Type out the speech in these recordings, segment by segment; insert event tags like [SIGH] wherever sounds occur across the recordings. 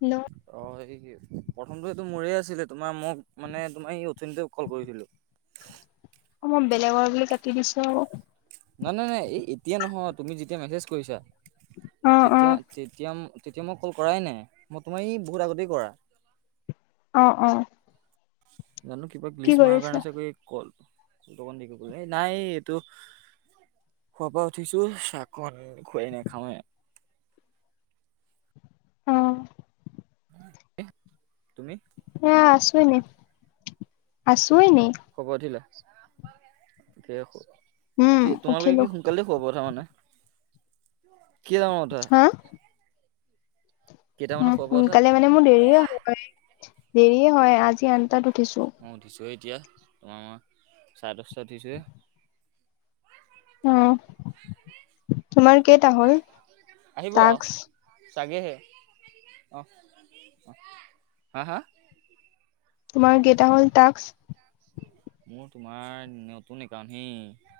Hello. অ', [UNINTELLIGIBLE] প্ৰথমটো এইটো মোৰে আছিলে, তোমাৰ মোক মানে তোমাৰ এই অথনিতে কল কৰিছিলো। অ', মই বেলেগৰ বুলি কাটি দিছো আৰু। নাই, নাই, নাই, এই এতিয়া নহয় তুমি যেতিয়া মেছেজ কৰিছা অ অ তেতিয়া তেতিয়া, তেতিয়া মই কল কৰাই নাই, মই তোমাৰ এই বহুত আগতেই কৰা। অ', অ'। জানোঁ কিবা কি গ্লিচ মৰাৰ কৰিছা কাৰণে চাগৈ কল কলটো অকণ [UNINTELLIGIBLE] এই নাই এইটো খোৱাৰ পৰা উঠিছো চাহকন খুৱাই নে খাওঁ হে। অ'। [UNINTELLIGIBLE] তুমি? এয়া আছোঁ এনে, আছোঁ এনেই। শুৱাৰ পৰা উঠিলা? উম কি তোমালোকে উঠিলো কি সোনকালতে শুৱাৰ পৰা উঠা মানে। কেইটা মানত উঠা? হা? কেইটামানত উম, শুৱাৰ পৰা উঠা? সোনকালে মানে মোৰ দেৰিয়ে হয়, দেৰিয় হয় আজি আঠ তাত উঠিছো। মই উঠিছোঁহে এতিয়া, [UNINTELLIGIBLE] চাৰে দহটাত উঠিছোঁহে। উম, তোমাৰ কেইটা হ'ল? আহিব টাস্ক আৰু চাগেহে অ', হা, হা। তোমাৰ কেইটা হ'ল টাস্ক? মোৰ তোমাৰ নতুন একাউণ্ট হেই।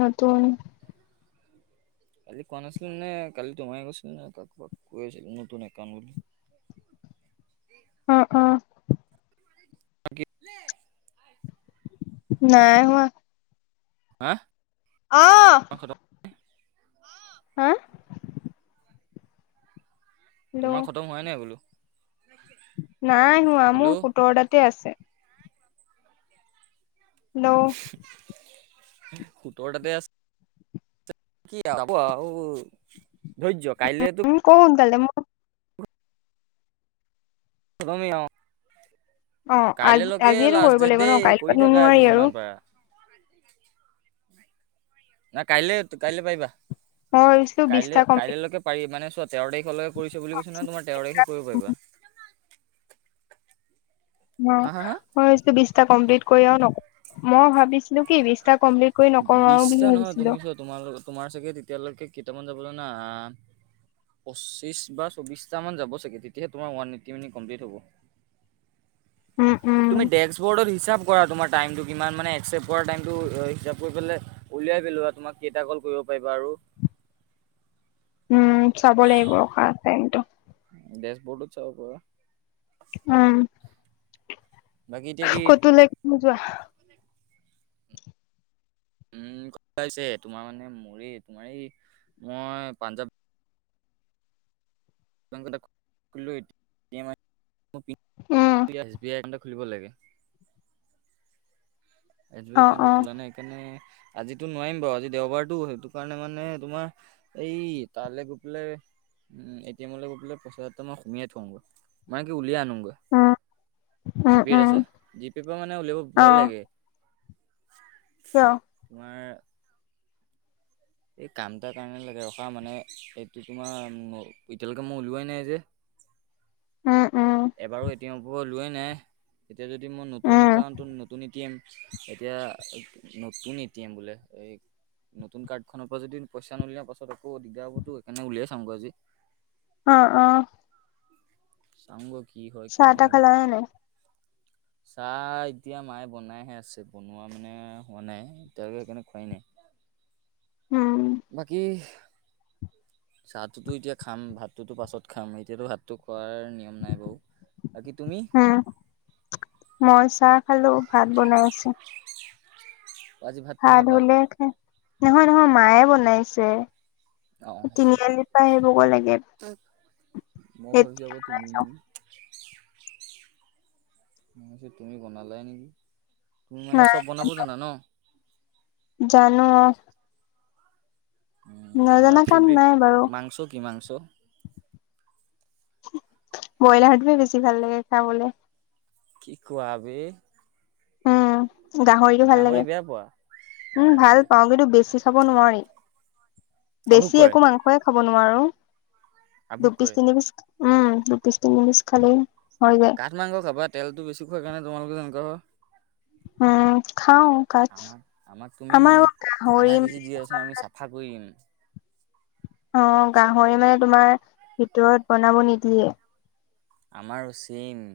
নতুন। কজি কোৱা নাছিলে নে, কালি তোমাকে কৈছিলোঁ নে, কাৰোবাক কৈ আছিলো নতুন একাউণ্ট বুলি। অ', অ'। [INAUDIBLE] নাই হোৱা। হা? অ'। হা? তোমাৰ হেল্ল' খতম হোৱাই নাই বোলো? নাই হোৱা মোৰ হেল্ল' সোতৰ তাতে আছে। হেল্ল'। সোতৰ তাতে আছে [UNINTELLIGIBLE] ধৈৰ্য কাইলৈ তো [UNINTELLIGIBLE] সোনকালে [UNINTELLIGIBLE] অ আজি কাইলৈকে আজিয়েতো লাষ্ট কৰিব ডেট লাগিব ন দেই, কাইলৈ কৰি পৰাতো থাকা নোৱাৰি আজি আৰু যিমান পাৰা। নাই কাইলে, কাইলে পাৰিবা। মই ভাবিছিলো বিশটা কাইলৈ, কমপ্লিট কাইলৈকে পাৰি মানে চোৱা তেৰ তাৰিখলৈকে কৰিছে বুলি কৈছে নহয়, তোমাৰ তেৰ তাৰিখে কৰিব পাৰিবা। হা অ' হা হা মই ভাবিছোঁ বিছটা কমপ্লিট কৰি আৰু নকৰোঁ, মই ভাবিছিলো কি বিছটা কমপ্লিট কৰি নকৰোঁ বুলি ভাবিছিলো। তোমাৰ, তোমাৰ চাগে তেতিয়ালৈকে কেইটামান যাব জানা আ পঁচিছ বা চৌবিছটামান যাবা ছাগে তেতিয়া তোমাৰ ওৱান এইটটি মিনিট কমপ্লিট হ'ব। উম, উম। তুমি ডেছবৰ্ডত হিচাপ কৰা তোমাৰ টাইমটো কিমান মানে একচেপ্ট কৰা টাইমটো হিচাপ কৰি পেলাই উলিয়াই পেলোৱা তোমাক কেইটা কল কৰিব পাৰিবা আৰু। উম, চাব লাগিব ৰখা টাইমটো। ডেছবৰ্ডত চাব পাৰা। উম। বাকী এতিয়া কি ক'তলৈ কি যোৱা উম, ক হৈছে তোমাৰ মানে মোৰে তোমাৰ এই মই পাঞ্জাৱ [UNINTELLIGIBLE] আহিছে, মোৰ pin um. S B I account এটা খুলিব লাগে। এছ বি আই অ একাউণ্টটো অ খোলা নাই সেইকাৰণে আজি নোৱাৰিম বাৰু আজি দেওবাৰটো সেইটো কাৰণে মানে তোমাৰ এই তালে গৈ পেলাই উম, এটিমলৈ গৈ পেলাই পইচা এ, মই সুমিয়াই থওঁগৈ মানে কি উলিয়াই আনোগৈ। উম উম জিপেত উম আছে, জিপেৰপৰা মানে উলিয়াব অ ভয় লাগে। কিয়? তোমাৰ এই কাম এটাৰ কাৰণে লাগে ৰখা মানে এইটো তোমাৰ এতিয়ালৈকে মই উলিৱাই নাই যে। উম, উম। এবাৰো এ টি এমৰপৰা ওলোৱাই নাই, এতিয়া যদি মোৰ নতুন উম একাউণ্ট নতুন এ টি এম এতিয়া নতুন এ টি এম বোলে, এই নতুন কাৰ্ডখনৰপৰা যদি পইচা নুলিয়াও পাছত আকৌ দিগদাৰ হ'বতো সেইকাৰনে উলিয়াই চাংগৈ আজি। অ', অ'। তাংগৈ কি হয়, কি নহয়। হয় নাই? চাহ এতিয়া মায়ে বনাইহে আছে, বনোৱা মানে হোৱা নাই, এতিয়ালৈকে সেইকাৰণে খোৱাই নাই। উম। বাকী চাহটোতো এতিয়া খাম, ভাতটোতো পাছত খাম, এতিয়াতো ভাতটো খোৱাৰ নিয়ম নাই বাৰু। বাকি তুমি? উ, মই চাহ খালোঁ, ভাত বনাই আছে। আজি ভাত তোমাৰ পাল হ'লে সে নহয় নহয়, মায়ে বনাইছে। অ তিনি আলিৰপা সেইবোৰ কো লাগে। মই ভাবিছো, এতিয়া আকৌ তুমি মই নিম মই ভাবিছোঁ তুমি বনালাই নেকি। তুমি মানে নাই চব বনাব জানা ন'? জানো অ'। উ, তোমাৰ নজনা কাম ফেভৰেট নাই বাৰু মাংস কি মাংস? ব্ৰইলাৰটোহে বেছি ভাল লাগে খাবলে। কি কোৱা বে। উম, গাহৰিটো ভাল লাগে। গাহৰি বেয়া পোৱা? উম, অ'। ভাল পাওঁ কিন্তু বেছি খাব নোৱাৰি। আভোগ বেছি কৰে, একো মাংসই খাব নোৱাৰো, আভোগ দুপিচ, কৰে। তিনি পিচ উম, দু পিছ, তিনি পিছ খালেই হৈ যাই। আঠ মাংস খাবা, তেলটো বেছি খোৱাৰ কাৰণে তোমোলোকৰ এনেকোৱা হয়। উম, খাওঁ। আমাক, আমাক তুমি গাহৰি আধা কেজি দিয়াচোন আমি চাফা কৰিম। অ' গাহৰি মানে তোমাৰ ভিতৰত বনাব নিদিয়ে। আমাৰো ছেইম।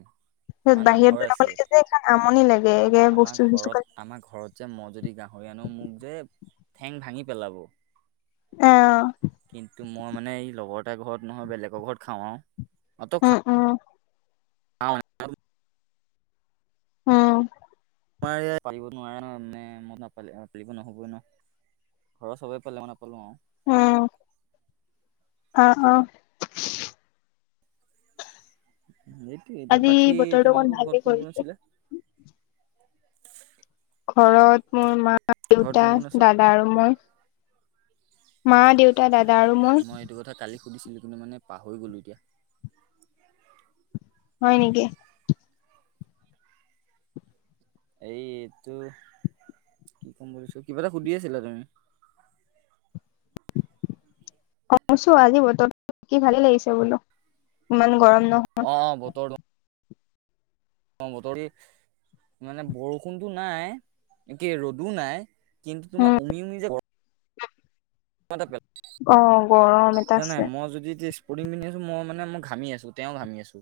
আমাৰ নামঘৰ বাহিৰত ওলাব আছে। লাগে যে, এইখন আমনি লাগে আমাৰ এ আমাৰ বস্তু, ঘৰত চস্তুক আমাৰ ঘৰত মই যদি গাহৰি আনো, মোক যে ঠেং ভাঙি পেলাব। অ'। কিন্তু, মই মানে এই লগৰ এটা ঘৰত নহয়, বেলেগৰ ঘৰত খাওঁ আৰু অ'। অ'। [UNINTELLIGIBLE] উম। পালিব, [UNINTELLIGIBLE] নোৱাৰে ন, মানে মই নাপাল পালিব নহ'বই ন। ঘৰৰ চবেই পালে মই নাপালো আৰু। অঁ, অ', অ'। এইটোৱে, এতিয়া আজি বাকী বতৰটো অকণ তোমালোকৰ ভালে ঘৰত কোন, কোন কৰিছে। আছিলে? ঘৰত মোৰ মা, ঘৰত দেউতা, কোন কোন আছে দাদা আৰু মই। মা, দেউতা, দাদা আৰু মই। সেইটো কথা কালি সুধছিলোঁ কিন্তু, মানে পাহৰি গ'লো এতিয়া। হয়, নেকি। এই, এইটো কি ক'ম বুলিছোঁ, কিবা এটা সুধি আছিলা তুমি। অছো, আজি বতৰ কি ভালেই লাগিছে বোলো ইমান গৰম নহয়। অ', অ', বতৰটো অ', বতৰ মানে বৰষুণতটো নাই, একে ৰ'দো নাই। কিন্তু, উম তোমাৰ উমি, উমি যে [INAUDIBLE] [UNINTELLIGIBLE] অ', গৰম এটা জানাই আছে। মই যদি পুৰিং পিন্ধিআছো [UNINTELLIGIBLE] মই মানে ঘামি আছোঁ তেওঁ ঘামি আছো।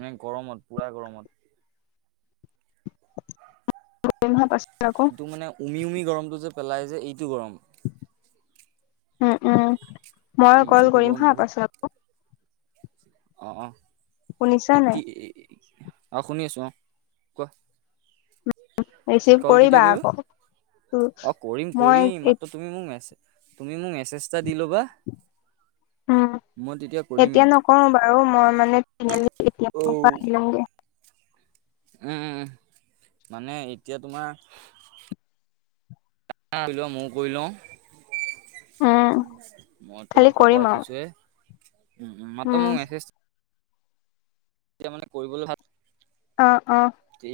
ন', গৰমত পুৰা গৰমত। [INAUDIBLE] এইটো মানে উমি, উমি গৰমটো যে পেলাই যে এইটো গৰম। উম, উম, মই এই কল এইটো কৰিম গৰম হা বহুত পাছত। আকৌ অ', অ', শুনিছা নাই? এতি অ, শুনি আছোঁ অ, কোৱা। কি, ৰিচিভ কল কেতিয়া কৰিবা আকৌ, অ, কৰিম, মই কৰিম মাত তুমি মোক মে তুমি মোক মেছেজ এটা দি ল'বা। উম, মই তেতিয়া এতিয়া কৰিমেই নকৰো বাৰু, মই মানে তিনি আ-আলি উম পৰা আহি লওঁগে। উম, উম, উম মানে এতিয়া তোমাৰ কৰি লোৱা, ময়োঁ কৰি লওঁ। উম, মই খালি তোমাক খবত কৰিম [UNINTELLIGIBLE] আৰু উঠিছোয়ে। উম, মাত [UNINTELLIGIBLE] উম, মোক মেছেজ এতিয়া মানে কৰিবলৈ ভাল অ', অ',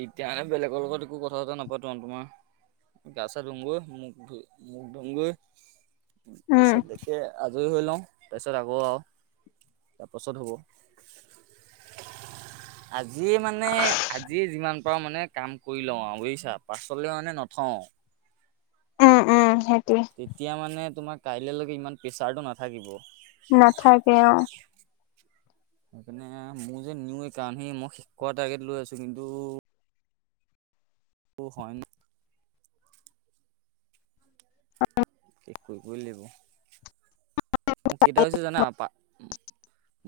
এতিয়া মানে বেলেগৰ লগত একো কথা এটা নাপাতো আৰু তোমাৰ [UNINTELLIGIBLE] [UNINTELLIGIBLE] [UNINTELLIGIBLE] তাৰপিছত দে উম। আজৰি হৈ লওঁ, তাৰপিছত আকৌ আৰু তাৰপাছত হ'ব। আজি মানে পৰা মানে কাম কৰি লওঁ, আৰু বুজিছাঁ পাছলৈ মানে নথওঁ। উম, উম সেইটোৱে তেতিয়া মানে তোমাৰ কাইলেলৈকে ইমান প্ৰেছাৰটো নাথাকিব। নাথাকে অ'। সেইকাৰণে মোৰ যে নিওৱে [UNINTELLIGIBLE] কাৰণ সি মই শেষ কৰা টাৰ্গেট লৈ আছোঁ', কিন্তু অ', হয়। [UNINTELLIGIBLE] কৰিবয়েই লাগব। মোক কেইটা হৈছে জানা,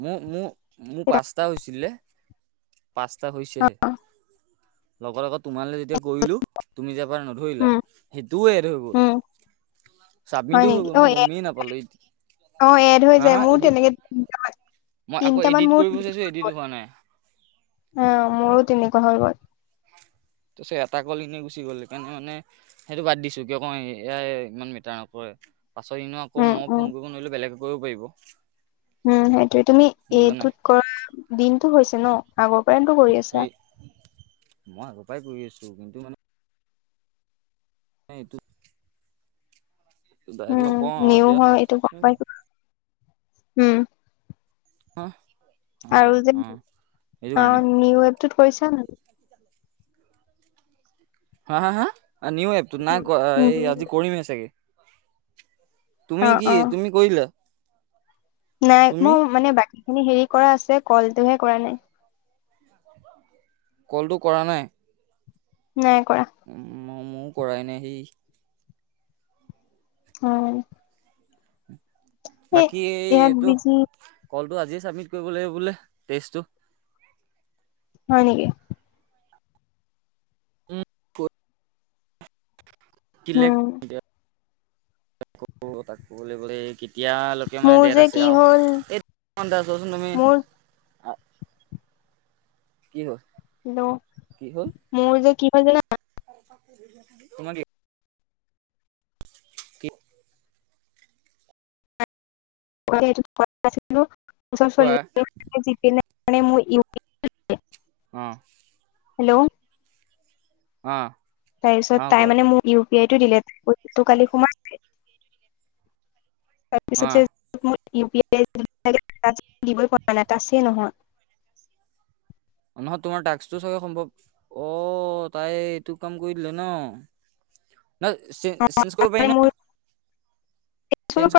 মোৰ মোৰ মোৰ পাঁচটা হৈছিলে, পাঁচটা হৈছেহে। লগত আকৌ তোমালৈ যেতিয়া কৰিলো, তুমি যে এবাৰ নধৰিলা উম, - সেইটোও এড হৈ গ'ল উম, হয় চাবিনটো নেকি? গ'ল অ', মই এ গমেই নাপালো, এত অ', এড হৈ যায়। মোৰো তেনেকে, [UNINTELLIGIBLE] মই আকৌ তিনটামান এডিট মোৰ কৰিব বিচাৰিছো, এডিট হোৱা নাই। অ', মোৰো তেনেকুৱা হৈ গ'ল তাছত এটা কলিঙেই গুচি গ'ল সেইকাৰণে মানে সেইটো বাদ দিছো, এ কিয় কওঁ এয়াই ইমান মেটাৰ নকৰে। পাছত এনেও আকৌ উম, মই উম, ফোন কৰিব নোৱাৰিলেও আকো বেলেগে কৰিব পাৰিব। উম সেইটোৱে, তুমি বুজা নাই এইটোত কৰা দিনটো হৈছে ন? আগৰ পৰাইটো এই মই আগৰ পৰাই কৰি আছো, কিন্তু মানে ন এটোত ডাইৰেক্ট উম নকওঁ আৰু নিও এতিয়া হয় এইটো গম পাইচো উম [UNINTELLIGIBLE] আৰু যে অ', সেইটো অ কাৰণে নিউ এপটোত কৰিছা নাই হা? হা? হা? A new app? তোমাৰ গই, এই উম, আজি কৰিমেই চাগে। তুমি অ', কি, অ', তুমি কৰিলা? নাই। তুমি মোৰ মানে বাকী খিনি হেৰি কৰা আছে। কলটোহে কৰা নাই। [INAUDIBLE] কলটো কৰা নাই? নাই কৰা। ময়ো কৰাই নাই হেই সি অহ। বাকী এই ইয়াত এইটো, বিজি কলটো আজিয়ে ছাবমিট কৰিব লাগিব বোলে? টেষ্টটো? হয় নেকি? উম', ফুট উম [UNINTELLIGIBLE] কেতিয়া মানে মোৰ দেত যে আছে কি আৰু, হ'ল আহ [UNINTELLIGIBLE] চোৱাচোন তুমি। মোৰ আহ কি হ'ল হেল' মোৰ যে কি হয় জানা? তোমাক এই কি? কোৱা [UNINTELLIGIBLE] অ', হেল্ল', অ। তাৰ পিছত অ তাই কোৱা মানে মোক ইউ পি আইটো দিলেত [UNINTELLIGIBLE] কালি সোমাইছে। তাৰ অ পিছত যে [UNINTELLIGIBLE] তাছেই নহয়। নহয় তোমাৰ তাষ্কটো চাগে সম্ভৱ, অ' তাই এইটো কাম কৰি দিলে ন! নহয় চেঞ্জ, চেঞ্জ কৰিব পাৰি নহয়।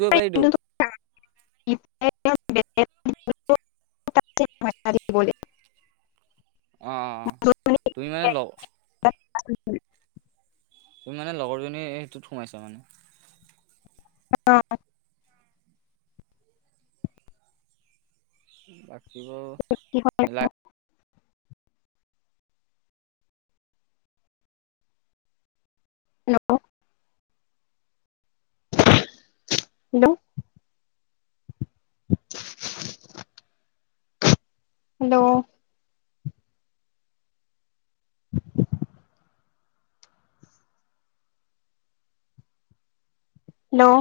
কৰিব পাৰিতো [UNINTELLIGIBLE] অঁ অঁ অঁ, তুমি মানে লগ [UNINTELLIGIBLE] তুমি মানে লগৰজনীৰ এইটোত সোমাইছা মানে? অ। বাকী বোৰ কি হয় [UNINTELLIGIBLE] হেল্ল' হেল্ল'। হেল্ল'। হেল্ল'।